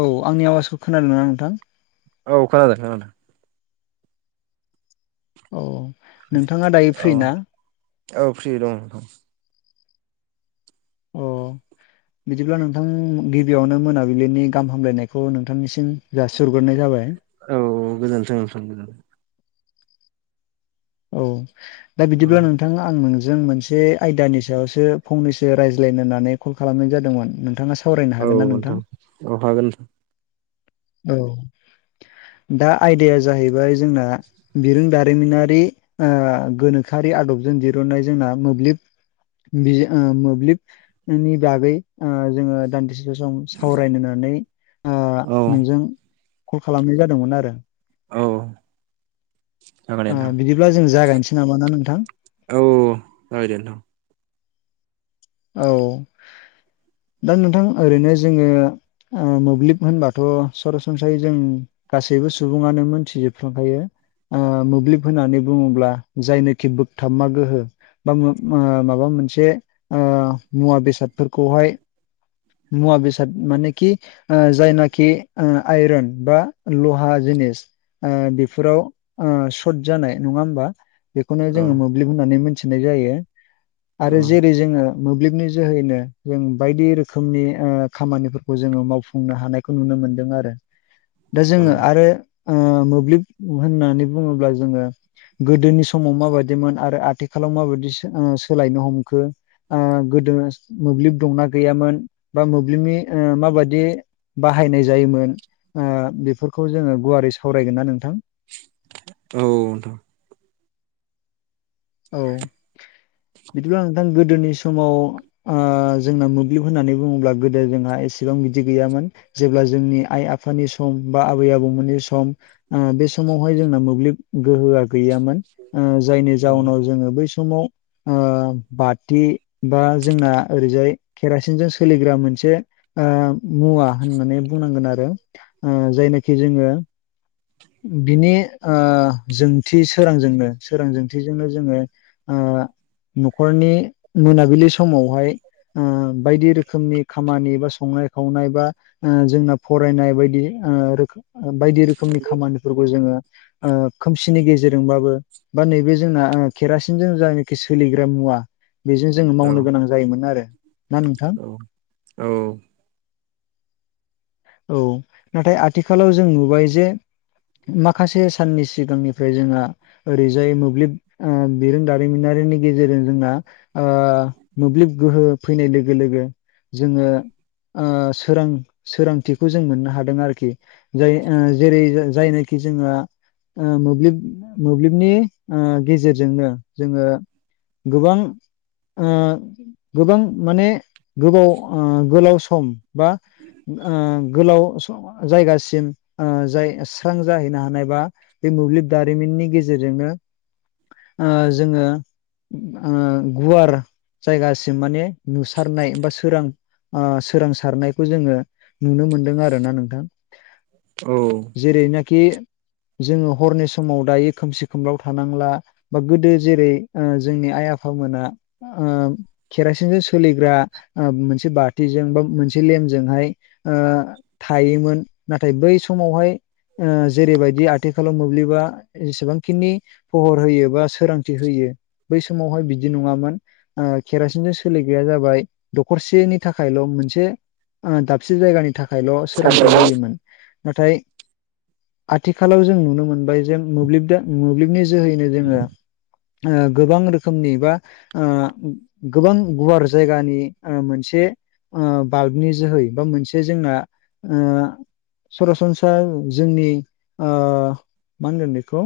औ आंनि आवाजखौ खोनादोंना नोंथां? औ खोनादों खोनादों। औ औ नोंथाङा दायो फ्रि ना? औ फ्रि दंथ। अ बिदिब्ला नोंथां गिबियावनो मोनाबिलिनि गाहाम हामलायनायखौ नोंथांनिसिम जासिहरगोरनाय जाबाय। औ गोजोनथों नोंथां। औ दा औ बिदिब्ला नों नोंथां आं नोंजों मोनसे आयदानि सायावसो फंनैसो रायज्लायनो होननानै कल खालामनाय जादोंमोन नोंथाङा स औ नोंथां औ हागोन। औ दा आयदाया जाहैबाय जोंना बिरोंदारिमिनारि गोनोखोआरि आदबजों दिरुननाय जोंना मोब्लिब बिजि ओ मोब्लिबनि बागै जोङो दान्दिसे दसे सम सावरायनो होननानै औ नोंजों कल खालामनाय जादोंमोन आरो। औ जागोन दे ओ नोंथां बिदिब्ला जों जागायनोसै नामा ना नोंथां? औ खोनाबाय दे नोंथां। औ दा नोंथां ओरैनो जोङो मोब्लिब होनबाथ' सरासनस्रायै जों गासैबो सुबुङानो मोनथिजोबफ्रांखायो। मोब्लिब होननानै बुङोब्ला जायनोखि बोगथाबा गोहो बा मा ओ माबा मोनसे ओ मुवा बेसादफोरखौहाय मुवा बेसाद मानेखि जायनाखि आयरन बा लहा जिनिस बेफोराव सर्ट जानाय नङा होमबा? बेखौनो औ जोङो मोब्लिब होननानै मिथिनाय जायो औ आरो जेरै जोङो मोब्लिबनि जोहैनो जों बायदि रोख खोमनि ओ खामानिफोरखौ जोङो मावफुंनो हानायखौ नुनो मोनदों आरो। दा औ जोङो आरो ओ मोब्लिब होननानै बुङोब्ला जोङो गोदोनि समाव माबायदिमोन आरो आथिखालाव माबायदि सो ओ सोलायनो हमखो। ओ गोदो मोब्लिब दंना गैयामोन। बा मोब्लिबनि ओ माबादि बाहायनाय जायोमोन। ओ बेफोरखौ जोङो गुवारै सावरायगोन ना नोंथां। औ-औ नोंथां। औ बिदिबा नोंथां गोदोनि समाव ओ जोंना मोब्लिब होननानै बुङोब्ला गोदो जोंहा एसेबां बिदि गैयामोन। जेब्ला जोंनि आइ आफानि सम बा आबै आबौमोननि सम ओ बे समावहाय जोंना मोब्लिब गोहोआ गैयामोन ओ जायनि औ जाउनाव जोङो बै समाव ओ बाथि बा जोंना ओरैजाय केरासिनजों सोलिग्रा मोनसे ओ मुवा होननानै बुंनांगोन आरो ओ जायनोखि जोङो बिनि ओ जोंथि सोरांजोंनो सोरां जोंथिजोंनो जोङो ओ न'खरनि मोनाबिलि समावहाय ओ बायदि रोखोमनि खामानि बा संनाय खावनाय बा ओ जोंना फरायनाय बायदि ओ रोखोम बाय खामानिफोरखौ जोङो ओ खोम सिनि गेजेरजोंबाबो बा नैबे जोंना ओ केरासिनजों जानोखि सोलिग्रा मुवा बेजों जों औ मावनो गोनां जायोमोन आरो ना नोंथां। औ नोंथां औ औ नाथाय आथिखालाव जों नुबाय जे माखासे साननि सिगांनिफ्राय जोङा ओरैजाय मोब्लिब ओ बिरों दारिमिनारिनि गेजेरजों जोंना ओ मोब्लिब गोहो फैनाय लोगो-लोगो जोङो ओ सोरां सोरांथिखौ जों मोननो हादों आरोखि जाय ओ जेरै जायनोखि जों ओ मोब्लिब मोब्लिबनि ओ गेजेरजोंनो जोङो गोबां ओ गोबां माने गोबाव ओ गोलाव सम बा ओ गोलाव सम जायगासिम ओ जाय सो स्रां जाहैनो हानाय बा बे मोब्लिब दारिमिननि गेजेरजोंनो ओ जोङो ओ गुवार जायगासिम माने नुसारनाय बा सोरां ओ सोरांसारनायखौ जोङो नुनो मोनदों आरो ना नोंथां। औ। जेरैनोखि जोङो हरनि समाव दायो खोमसि खोमलाव थानांला बा गोदो जेरै ओ जोंनि आइ आफामोना ओ केरासिनजों सोलिग्रा ओ मोनसे बाथिजों बा मोनसे लेमजोंहाय ओ थायोमोन नाथाय बै समावहाय ओ जेरैबायदि आथिखालाव मोब्लिबा जेसेबांखिनि पहर होयो बा सोरांथि होयो बै समावहाय बिदि नङामोन। आं केरासिनजों सोलिग्राया जाबाय दखरसेनि थाखायल' मोनसे ओ दाबसे जायगानि थाखायल' सोरोंथि होयोमोन। नाथाय आथिखालाव जों नुनो मोनबाय जे मोब्लिबदो मोब्लिबनि जोहैनो जोङो ओ गोबां रोखोमनि बा ओ गोबां गुवार जायगानि ओ मोनसे ओ बाल्बनि जोहै बा मोनसे जोंना ओ सरासनस्रा जोंनि ओ मा होनगोन बेखौ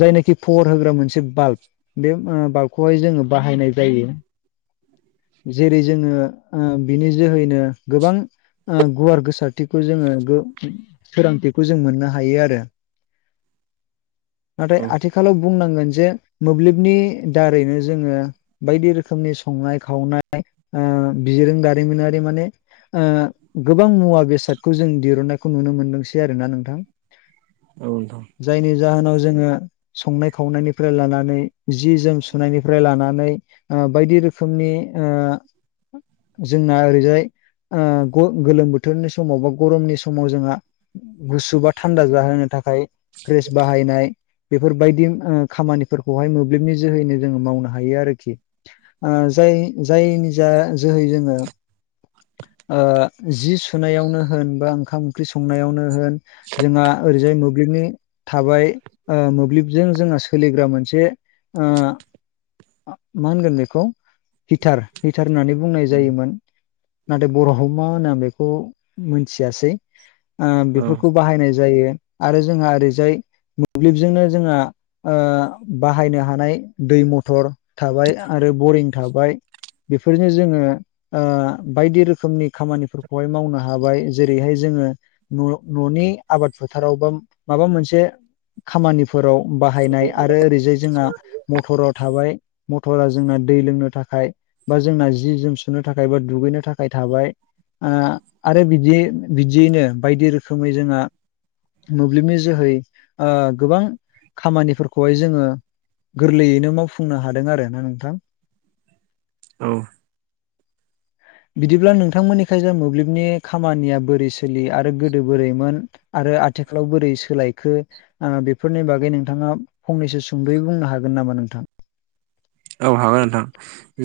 जायनोखि फहर होग्रा मोनसे बाल्ब बे बाल्बखौहाय जोङो बाहायनाय जायो जेरै जोङो ओ बिनि जोहैनो गोबां ओ गुवार गोसारथिखौ जोङो गो [unintelligible] मोननो हायो आरो नाथाय आथिखालाव बुंनांगोन जे मोब्लिबनि दारैनो जोङो बायदि रोखोमनि संनाय-खावनाय ओ बिरों दारिमिनारि माने ओ गोबां मुवा बेसादखौ जों दिरुनन्नायखौ नुनो मोनदोंसै आरो ना नोंथां? औ नोंथां। जायनि जाहोनाव जोङो संनाय खावनायनिफ्राय लानानै जि जोम सुनायनिफ्राय लानानै ओ बायदि रोखोमनि ओ जोंना ओरैजाहाय ओ ग गोलोम बोथोरनि समाव बा गरमनि समाव जोंहा गुसु बा थान्दा जाहोनो थाखाय फ्रिस बाहायनाय बेफोरबायदि ओ खामानिफोरखौहाय मोब्लिबनि जोहैनो जोङो मावनो हायो आरोखि ओ जाय जायनि जा जोहै जोङो ओ जि सुनायावनो होन बा ओंखाम ओंख्रि संनायावनो होन जोंहा ओरैजाय मोब्लिबनि थाबाय ओ मोब्लिबजों जोंहा सोलिग्रा मोनसे ओ मा होनगोन बेखौ हिटार हिटार होननानै बुंनाय जायोमोन। नाथाय बर' हाव मा होनो आं बेखौ मोनथियासै। ओ बेफोरखौ बाहायनाय जायो आरो जोंहा ओरैजाय मोब्लिबजोंनो जोंहा ओ बाहायनो हानाय दै मथर थाबाय आरो बरिं थाबाय। बिफोरनो जोङो ओ बायदि रोखोमनि खामानिफोरखौहाय मावनो हाबाय जेरैहाय जोङो न न'नि आबाद फोथाराव बा माबा मोनसे खामानि फोराव बाहायनाय आरो ओरैजाय जोंहा मटराव थाबाय मटरा जोंना दै लोंनो थाख फाय बा जोंना, जि जोम सुनो थाखाय बा दुगैनो थाखाय थाबाय ओ आरो बिदि बिदियैनो बायदि रोखोमै जोंहा मोब्लिबनि जोहै ओ गोबां खामानिफोरखौहाय जोङो गोरलैयैनो मावफुंनो हादों आरो ना नोंथां? औ बिदिब्ला नोंथांमोननिखाय जा मोब्लिबनि खामानिया बोरै सोलियो आरो गोदो बोरैमोन आरो आथिखालाव बोरै सोलायखो ओ बेफोरनि बागै नोंथाङा फंनैसो सुंद'यै बुंनो हागोन नामा नोंथां? औ हागोन नोंथां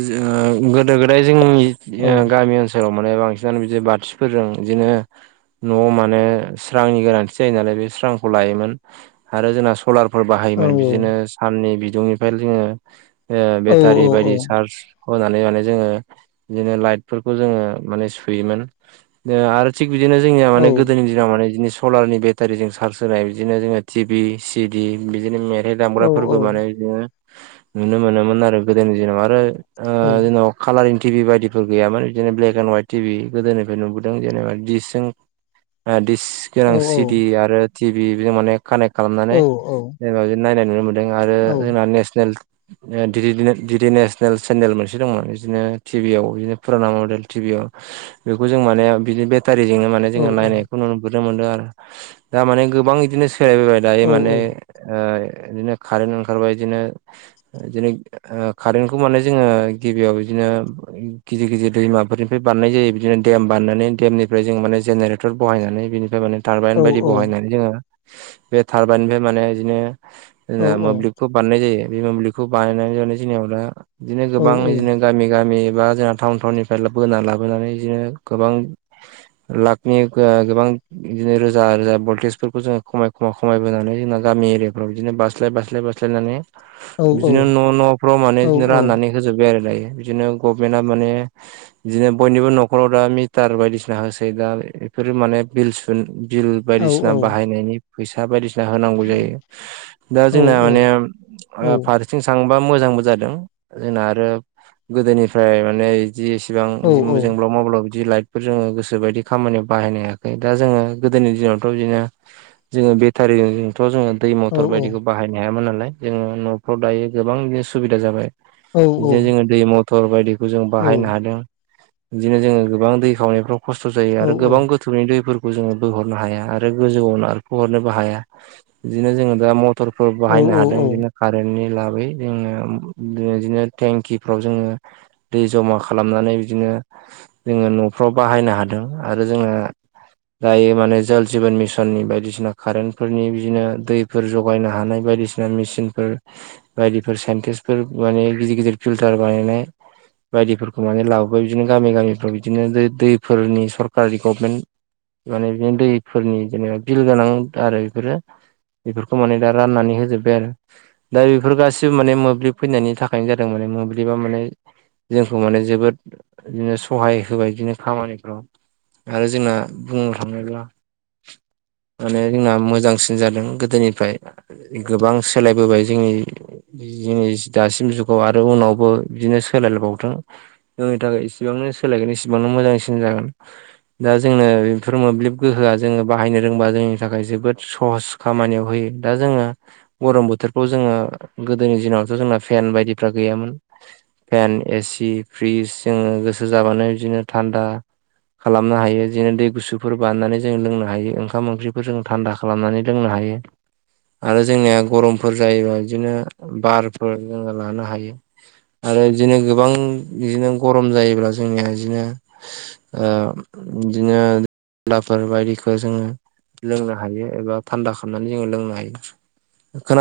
जो ओ गोदो गोदाय जोंनि ओ औ गामि ओनसो औ मोने बांसिनानो बिदिनो बाथिफोरजों इदिनो न'आव माने स्रांनि गोनांथि जायो नालाय बे स्रांखौ लायोमोन आरो जोंना सलार फोर औ बाहायोमोन बिदिनो साननि बिदुंनिफ्राय जोङो ओ बेटारि बायदि चार्ज होनानै माने जोङो बिदिनो लाइटफोरखौ जोङो माने सुयोमोन। नो आरो थिग बिदिनो जोंनिया माने गोदोनि बि जोंहा माने बिदिनो सलारनि बेटारिजों चार्ज होनाय बिदिनो जोङो टि भि सिडि बिदिनो मे बे औ दामग्राफोरबो माने बिदिनो नुनो मोनोमोन आरो गोदोनि दिनाव आरो ओ जोनाव कालारिं टि भि बायदिफोर गैयामोन बिदिनो ब्लेक एन्ड हाइट टिभि गोदोनिफ्राय नुबोदों जेनेबा दिडसजों ओ दिस गोनां सिडि आरो टि भि बिजों माने कानेक्ट खालामनानै जेनेबा बिदि नायनाय नुनो मोन जों आरो जोंना नेसनेल ओ दिदिनो दिदिनेसनेल चेनेल मोनसे दङमोन बिदिनो टि भियाव बिदिनो पुराना मडेल टि भियाव। बेखौ जों माने बिदिनो बेद टारिजोंनो माने जोङो नायखौ नुबोनो मोनदों आरो दा माने गोबां इदिनो सोलायबोबाय। दायो माने ओ इदिनो कारेन्ट ओंखारबाया इदिनो बिदिनो कारेन्टखौ माने जोङो गिबियाव बिदिनो गिदिर गिदिर दैमाफोरनिफ्राय बानायनाय जायो। बिदिनो देम बानायनानै देमनिफ्राय जों माने जेनेरेल टेक्टर बहायनानै बिनिफ्राय माने टारबाइन बायदि बहायनानै जोङो बे टारबाइननिफ्राय माने बिदिनो जों मोब्लिब खौ बानायनाय जायो। बे मोब्लिखौ बानाय जानाय जनायाव दा बिदिनो गोबां बिदिनो गामि गामि एबा जोंना टाउन थटाउननिफ्राय बोना लाबोनानै बिदिनो गोबां लाखनि गोबां, बिदिनो रोजा रोजा भल्टेजफोरखौ जोङो खमाय खा खमायबोनानै जोंना गामि एरियाफ्राव बिदिनो बास्लाय बास्लाय बासाय स्लायनानै बिदिनो न' न'फ्राव माने बिदिनो राननानै होजोब्बाय आरो दायो। बिदिनो गभमेन्टा माने बिदिनो बयनिबो न'खराव दा मिटार बायदिसिना होसै। दा बेफोरो माने बिल सु बिल बायदिसिना बाहायनायनि फैसा बायदिसिना होनांगौ जायो। दा जोंना माने सिथिं थांबा मोजांबो जादों। जोंना आरो गोदोनिफ्राय माने जिसिबां जोंब्ला माब्लादि लाइट जोङो गोसो बायदि खामानियाव बाहायनो हायाखै दा जोङो गोदोनि दिनावथ' बिदिनो जोङो बे फेक्टारिजोंथ' जोङो दै मथर बायदिखौ बाहायनो हायामोन नालाय जोङो न'फ्राव दायो गोबां बिदिनो सुबिदा जाबाय, बिदिनो जोङो दै म टर बायदिखौ जों बाहायनो हादों। बिदिनो जोङो गोबां दै खावनायफ्राव खस्थ' जायो आरो गोबां गो थुरनि दैफोरखौ जोङो बोहरनो हाया, आरो गोजौआव नाखोहरनोबो हाया बिदिनो जोङो दा टरफोर बाहायनो औ हादों औ बिदिनो कारेन्टनि लाबै जोङो बिदिनो टेंकिफ्राव जोङो, दै जमा खालामनानै बिदिनो जोङो न'फ्राव बाहायनो हादों आरो जोङो दायो माने जल जिबन मिसननि बायदिसिना कारेन्टफोरनि बिदिनो दै फोर जगायनो हानाय बायदिसिना मेसिन फोर बायदिफोर साइन्टिस्फोर माने गिदिर गिदिर फिल्टार बानायनाय बायदिफोरखौ माने लाबोबाय। बिदिनो गामि-गामिफ्राव बिदिनो दै दैफोरनि सरकारि गभमेन्ट माने बि दैफोरनि जेनेबा बिल गोनां आरो बेफोरो बेफोरखौ माने दा राननानै होजोब्बाय आरो। दा बेफोर गाससिबो माने मोब्लिब फैनायनि थाखायनो जादों। माने मोब्लिबा माने, जोंखौ माने जोबोद बिदिनो सहाय होबाय बिदिनो खामानिफ्राव आरो जोंना बुंनो थाङोब्ला माने जोंना मोजांसिन जादों गोदोनिफ्राय। गोबांसिन सोलायबोबाय जोंनि जिनिस दासिम जुगाव आरो उनावबो बिदिनो सोलाय लायबावथों। जोंनि थाखाय इसिबांनो सोलायगोन इसिबांनो मोजांसिन जागोन। दा जोंनो बेफोर मोब्लिब गोहोआ जोङो बाहायनो रोंबा जोंनि थाखाय जोबोद सहस। खामानियाव होयो। दा जोङो गरम बोथोरखौ जोङो गोदोनि दिनावथ' जोंना फेन बायदिफ्रा गैयामोन। फेन, एसि, फ्रिज जोङो गोसो जाबानो बिदिनो थान्दा खालामनो हायो जदिनो दै गुसुफोर बानायनानै जोंङो लोंनो हायो। ओंखाम ओंख्रिफोर जों थान्दा खालाम खालामनानै लोंनो हायो। आरो जोंनिया गरमफोर जायोबा बिदिनो बारफोर जोङो लानो हायो। आरो बिदिनो गोबां बिदिनो गरम जायोब्ला जोंनिया बिदिनो ओ बिदिनो दलाफोर बायदिखौ जोङो लोंनो हायो एबा थान्दा खालामनानै जोङो लोंनो हायो। [unintelligible]